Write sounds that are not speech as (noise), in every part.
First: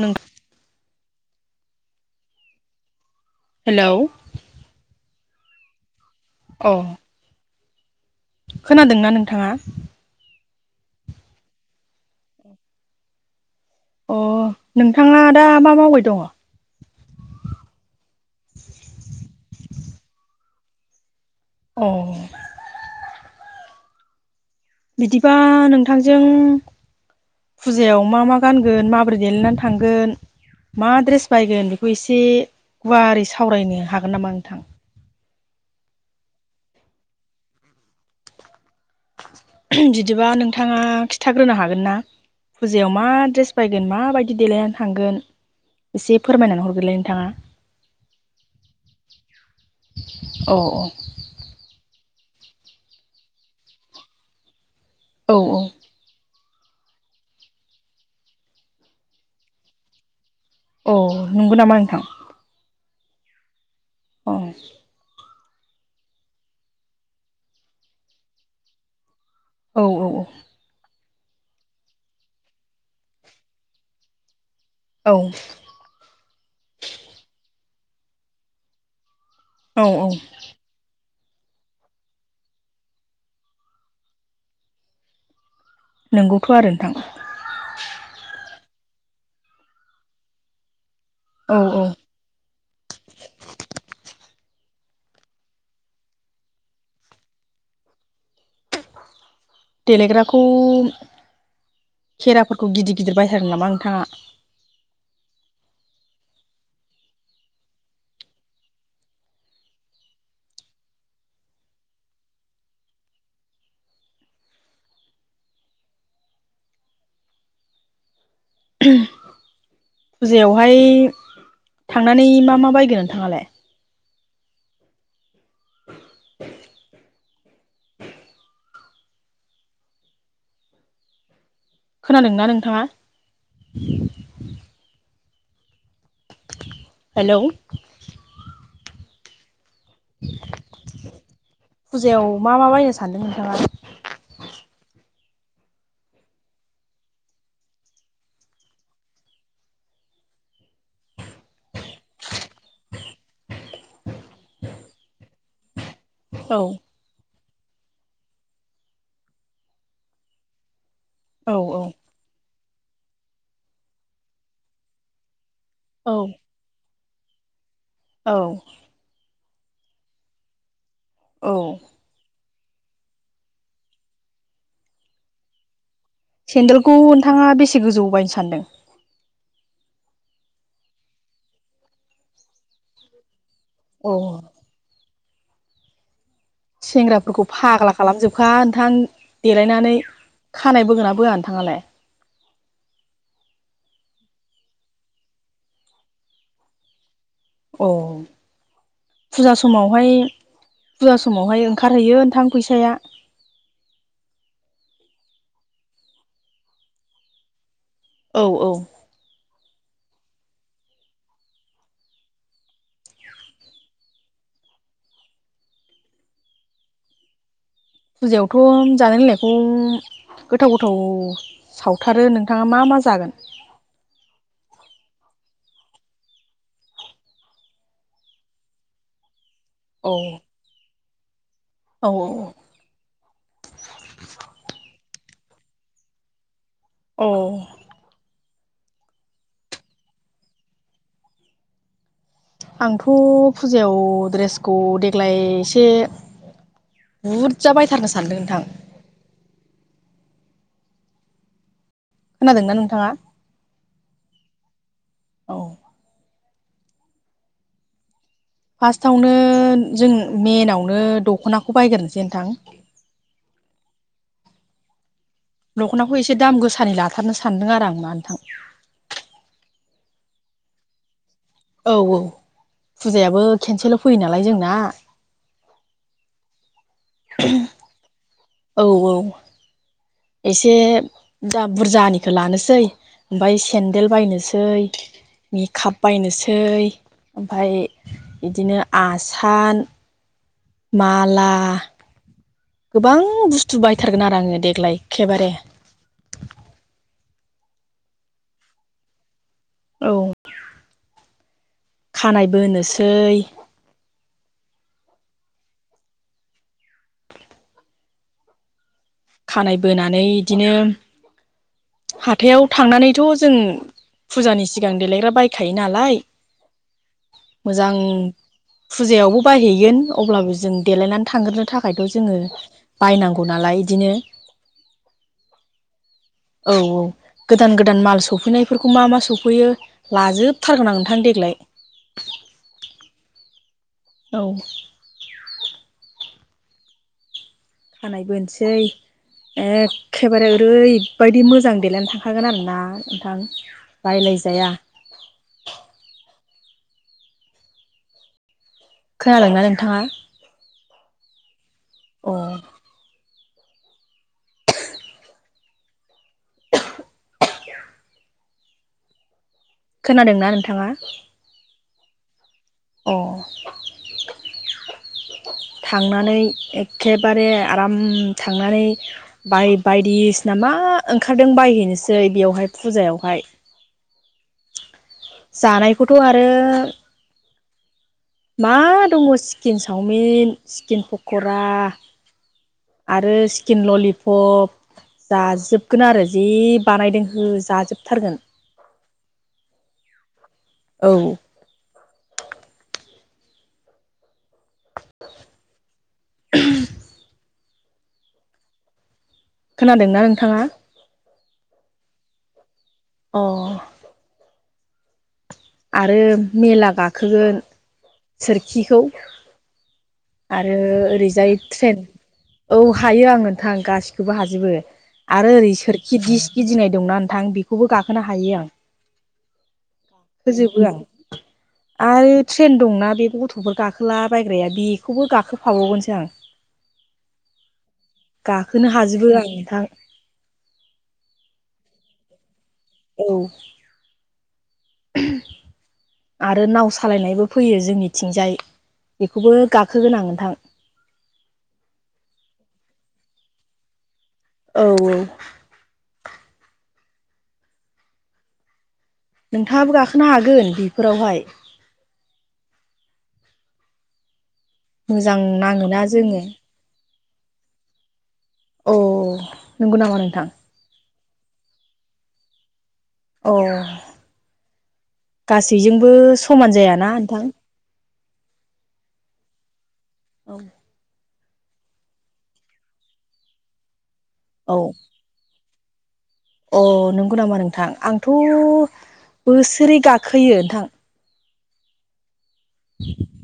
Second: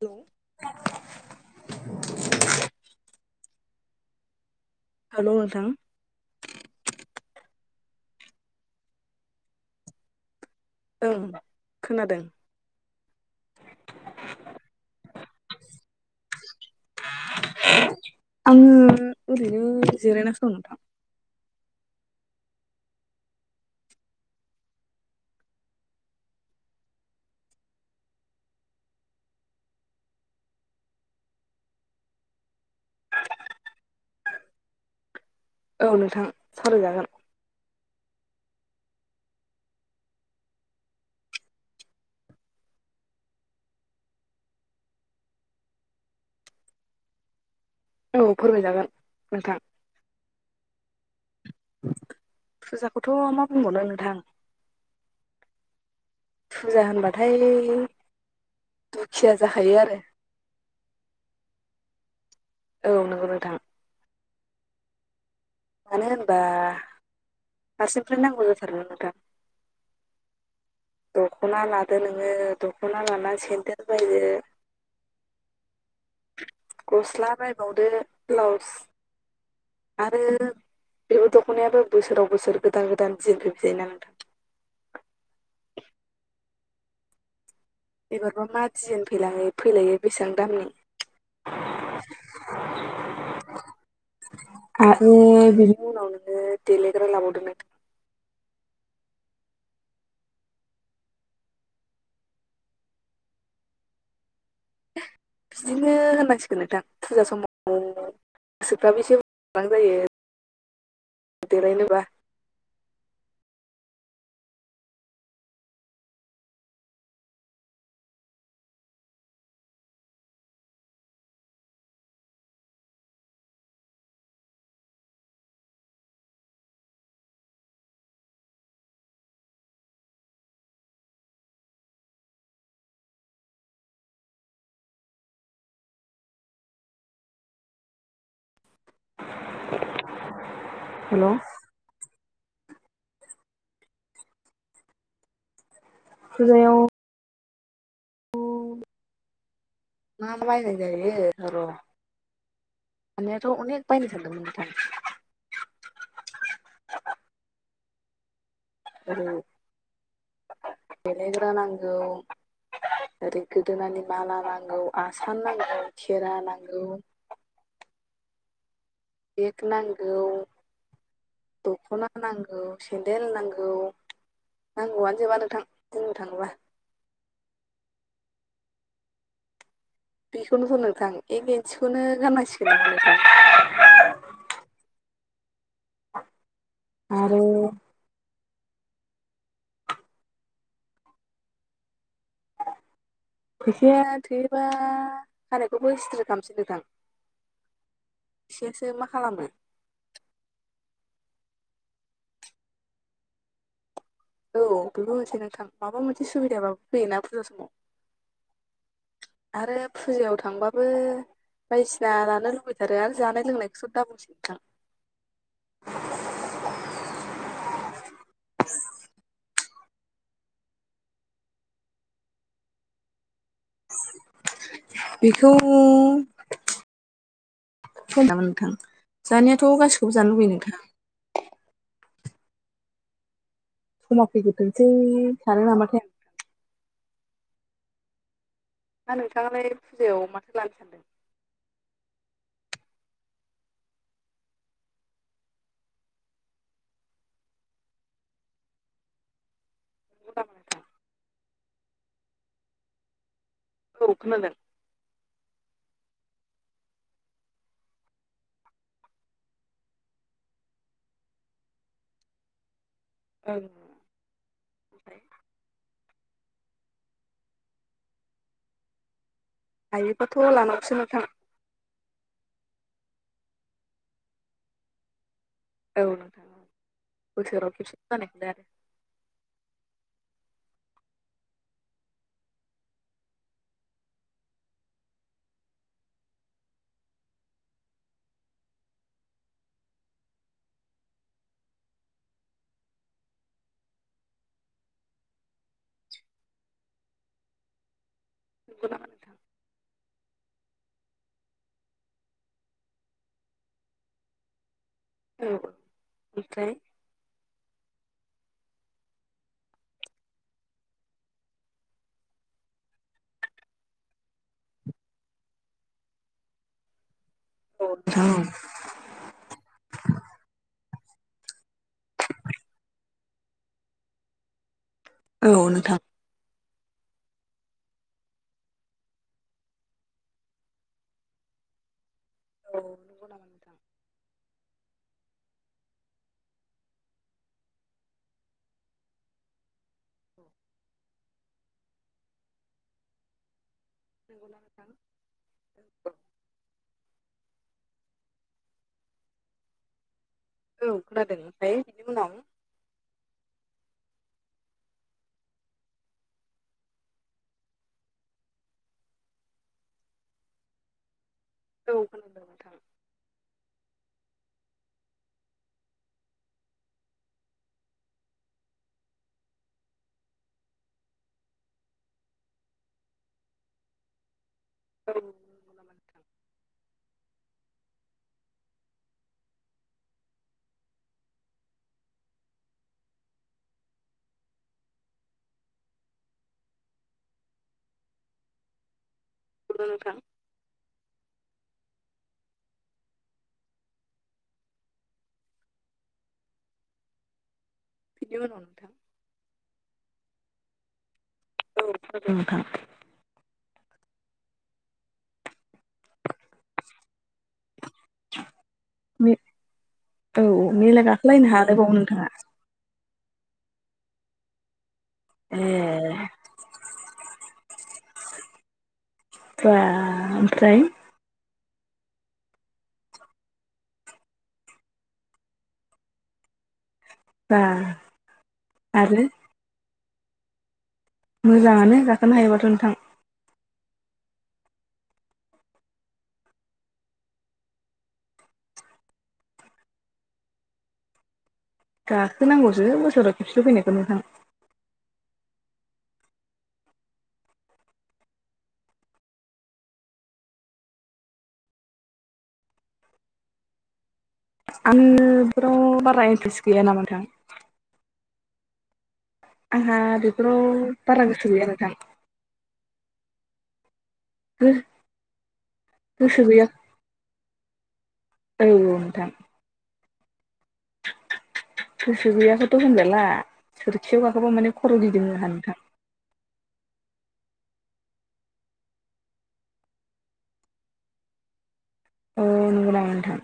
नों हेलौ औ नोंथां अ खोनादोंना नोंथाङा? ओं खोनादों। अ नोंथाङा दा मा मावबाय दङ? आङो ओरैनो जिरायनासो दं नोंथां औ बिदिबा नोंथांजों फुजायाव मा मा गानगोन माबोरै देलायनानै थांगोन? मा ड्रेस बायगोन बेखौ एसे गुवारै सावरायनो हागोन नामा नोंथां? औ नोंथां सावरायजागोन बिदिबा नोंथाङा खिन्थाग्रोनो हागोन ना? फुजायाव मा ड्रेस बायगोन माबायदि देलायनानै थांगोन? एसे फोरमायनानै हरगोरलाय नोंथाङा? औ फोरमायजागोन नोंथां औ फुजाखौथ मा बुंबावनो नोंथां औ औ फुजा होनबाथाय दुखिया जाखायो आरो औ नंगौ नामा नोंथां? औ नंगौ नोंथां अ मानो होनबा फारसेनिफ्राय नांगौ जाथारोना नोंथां औ औ दखना लादो नोङो दखना लानानै सेन्देर बायदो औ गस्ला बायबावदो ब्लाउस औ औ आरो बेबो दखनायाबो बोसोराव बोसोर गोदान गोदान दिजेन फैबाय थायोना नोंथां नंगौथ आरो नोंथां एबारबा मा डिजाइन फैलाय फैलायो बेसेबां दामनि? औ औ आरो बिनि उनाव नोङो देलायग्रा लाबावदो नोंथां देलायग्राखौ खेराफोरखौ गिदिर गिदिर बायथारो नामा नोंथाङा? बिदिनो होननांसिगोन नोंथां फुजा समाव गोसोफ्राबो एसे (unintelligible) जायो देलायनोबा (inaudible) फुजायावहाय थांनानै मा मा बायगोन नोंथाङालाय? खोनादोंना नोंथाङा‌? हेलौ हेल' फुजायाव मा मा बायनो सानदों नोंथांङा? फुजायाव मा बायनाय जायो र साननायाथ' अनेक बायनो सागदोंमोन नोंथां। औ आरो देलायग्रा औ नांगौ। ओरै गोदोनानि माला नांगौ आसान नांगौ औ खेरा नांगौ। औ। बेक नांगौ औ द'खना नांगौ‌। सेन्देल नांगौ नांगौआनो जोबा नोंथां। बुंनो थाङोबा सेन्देलखौ नोंथाङा बेसे गोजौ बायनो सानदों? बेखौनोथ' नोंथां एक एंन्सिखौनो गाननांसिगोन नामा नोंथां। औ। आरो सेंग्राफोरखौ फाग्ला खालामजोब खा नोंथां देलायनानै खानाय बोगोना बोआ नोंथाङालाय? फैसाया थोयोबा खानायखौबो स्ट्रे खालामसै नोंथां। औ फैसायासो मा खालामो फुजा समावहाय फुजा समावहाय ओंखारहैयो नोंथां फैसाया। औ बेबो मोनसेै नोंथां माबा मोनसे सुबिदायाबो फैयोना फुजा समाव। औ औ। आरो फुजायाव थांबाबो बायदिसिना लानो लुबैथारो आरो जानाय लोंनायखौस' दा बुंसै नोंथां। (inaudible) फुजायावथ' जानाय लोंनायखौ गोथाव गोथाव सावथारो नोंथाङा मा मा जागोन? बेखौ फैदामोन नोंथां जानाया थ' औ गासिखौबो जानो लुबैयो नोंथां। औ औ। समाव फैग्रोथोंसै सानो नामा थाय। औ। दा नोंथाङालाय फुजायाव माथो लानो सानदों। आंथ' फुजायाव द्रेसखौ देग्लाय एसे बुरजा बायथारनो सानदों नोंथां।। नंगौ नामा नोंथां खोनादोंना नोंथाङा। औ खोनादों। औ। फार्स्टआवनो जों मेनावनो दखनाखौ बायग्रोसै नोंथां। (unintelligible) दख'नाखौ एसे दाम गोसानि लाथारनो सानदों आरो आं ना नोथां। हायोबाथ' लानावसो नोंथां। औ-औ फुजायाबो केेनसेल' फैयो नालाय जोंना। औ नोंथां औ बोसोराव खेबसे आरो औ औ। एसे दा बुरजानिखौ लानोसै ओमफ्राय सेन्देल बायनोसै। मेकआप बायनोसै ओमफ्राय बिदिनो आसान माला गोबां बुस्थु बायथारगोन आरो आङो देग्लाय एखेबारे। (unintelligible) औ खानाय बोनोसै। औ (unintelligible) खानाय बोनानै इदिनो हाथायाव थांनानैथ' जों फुजानि सिगां देलायग्रा बायखायो नालाय। औ मोजां नोंथां फुजायावबो बायहैगोन। अब्लाबो जों देलायनानै थांग्रोनो थाखायथ' जोङो बायनांगौ नालाय इदिनो औ नोंथां। औ औ गोदान गोदान माल सफैनायफोरखौ मा मा सफैयो लाजोबथारगोन आं नोंथां देग्लाय। (inaudible) औ नंगौ नामा नोंथां। औ। खानाय बोनसै एखे बारे ओरैबायदि मोजां देलायनानै थांखागोन आरोना नोंथां। बायलायजाया (inaudible) खोनादोंना नोंथाङा। औ खोनादों ओमफ्राय बिनि अ उनाव खोनादोंना नोंथाङा। औ खोनादों नोंथां। अ। (inaudible) थांनानै एखेबारे आराम थांनानै बाय बायदिसिना मा ओंखारदों बायहैनोसै बेयावहाय फुजायावहाय। औ नंगौ नामा जानायखौथ' नोंथां आरो मा दङ चिकेन चावमिन चिकेन पक'रा। आरो चिकेन ललिपप। जाजोबगोन आरो जि बानायदों हो जाजोबथारगोन। नंगौ नोंथां। औ (inaudible) बिनि उनाव नोंथां खोनादोंना नोंथाङा। (unintelligible) अ। आरो मेला गाखोगोन सोरखिखौ। औ आरो मेला गाखोलायनो ओरैजाय हालायबावो ट्रेन नोंथाङा औ हायो आं नोंथां गासिखौबो हाजोबो। आरो ओरै ए सोरखि दिस गिदिंनाय दंना नोंथां बेखौबो गाखोनो हायो आं। बा होजोबो ओमफ्राय आं आरो ट्रेन दंना बे गथ'फोर गाखोला बायग्राया बे खौबो गाखोफाबावगोनसो आं। बा गाखोनो आरो हाजोबो आं नोंथां। मोजाङानो गाखोनो हायोबाथ'। नोंथां औ। आरो नाव सालायनायबो फैयो जोंनिथिंजाय बेखौबो गाखोगोन आं नोंथां। (inaudible) गाखोनांगौसो बोसोराव खेबसे' फैनायखौ नोंथां। औ औ। नोंथाङाबो गाखोनो हागोन बेफोरावहाय आं मोजां नाङोना बेफोराव बारा जोङो इन्टारेस्ट गैया नामा नोंथां। अ। नंगौ आंहा नामा नोंथां बेफोराव बारा गोसो गैया नोंथां। अ गासैजोंबो गोसो गैया समान जायाना नोंथां। औ औ नोंथां। औ गोसो गैयाखौथ होनजाला सोरखियाव गाखोबा माने औ खर गिदिङो आंहा नोंथां। अ नंगौ नामा नोंथां आंथ बोसोरे गाखोयो नोंथां। अ नंगौ नामा नोंथां?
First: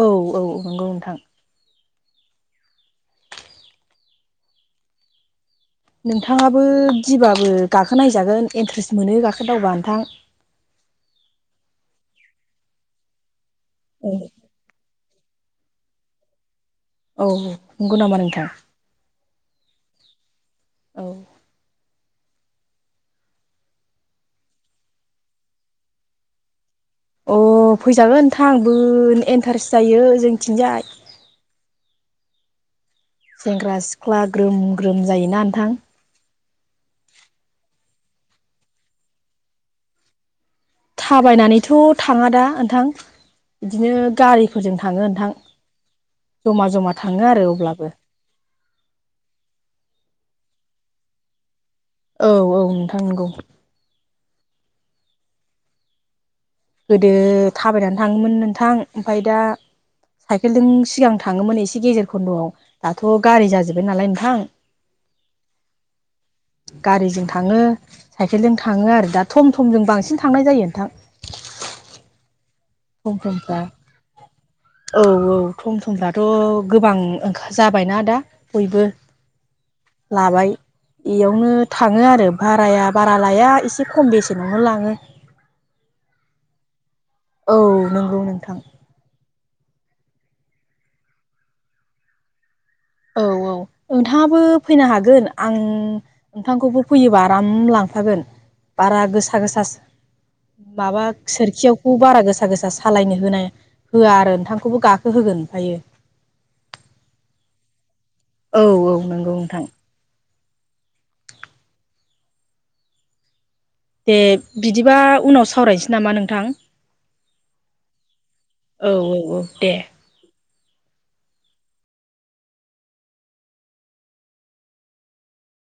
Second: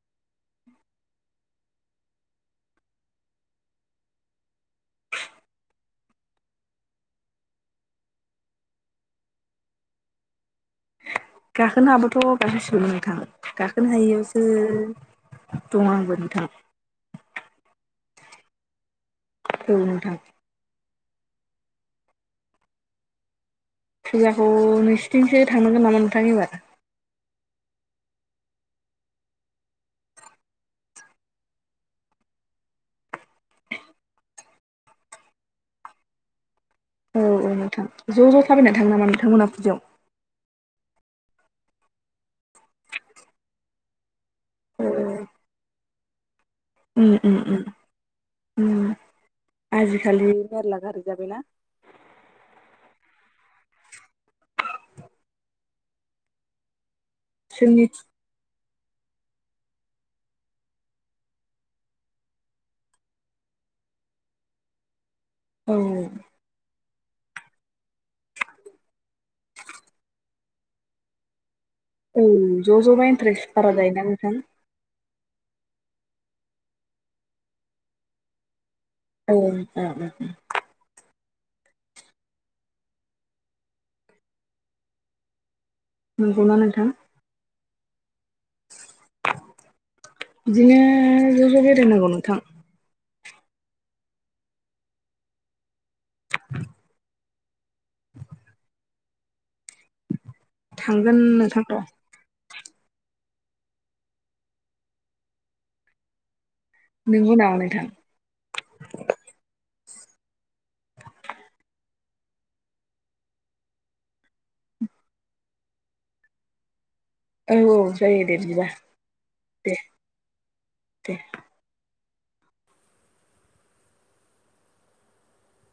औ औ नंगौ नोंथां नोंथाङाबो गिबाबो गाखोनायजागोन इन्ट्रेस्ट मोनो गाखोदावबा नोंथां। (inaudible) गाखोनो हायाबाथ गाखोसिगौलै नोंथां गाखोनो औ हायियावसो दं आंबो नोंथां औ नंगौ नामा नोंथां औ नोंथां औ फुजाखौ नोंसिनिथिंसो थांनांगोन नामा नोंथां एबार? अ फैजागोन नोंथां बो इन्टारेस्ट जायो जोंनिथिंजाय सेंग्रा सिख्ला ग्रोम ग्रोम जायोना नोंथां? औ औ नोंथां ज ज थाबायना थाङो नामा नोंथांमोना फुजायाव? थाबायनानैथ थाङा दा नोंथां बिदिनो गारि फोरजों औ थाङो नोंथां जमा जमा उम थाङो उम आरो उम अब्लाबो उम आजिखालि मेरला गारि जाबायना औ औ नोंथां नंगौ गोदो जोंनि थाबायनानै थाङोमोन नोंथां ओमफ्राय दा साइकेलजों सिगां थाङोमोन एसे गेजेर खन्दआव दाथ गारि जाजोब्बाय नालाय नोंथां (inaudible) औ गारिजों थाङो साइकेलजों थाङो आरो दा थम थमजों बांसिन थांनाय जायो नोंथां औ ज जबा थम इन्ट्रेस्ट थमफ्रा बारा जायोना नोंथां औ औ थम थमफ्राथ गोबां ओंखार जाबायना दा बयबो ओं ओ ओ ओ बेयावनो थाङो आरो भाराया बारा लाया एसे खम बेसेनावनो लाङो। नंगौना नोंथां? औ नंगौ नोंथां बिदिनो ज ज बेरायनांगौ नोंथां औ औ नोंथाङाबो फैनो हागोन आं नोंथांखौबो फैयोबा आराम लां फागोन बारा गोसा गोसा माबा थांगोन नोंथां र' सोरखियावखौ बारा गोसा गोसा गोसा सालायनो होना होआ आरो नोंथांखौबो गाखोहोगोन ओमफायो नंगौ नामा नोंथां? औ औ नंगौ नोंथां दे बिदिबा उनाव सावरायनोसै नामा नोंथां? औ औ जायो दे बिदिबा औ औ औ दे दे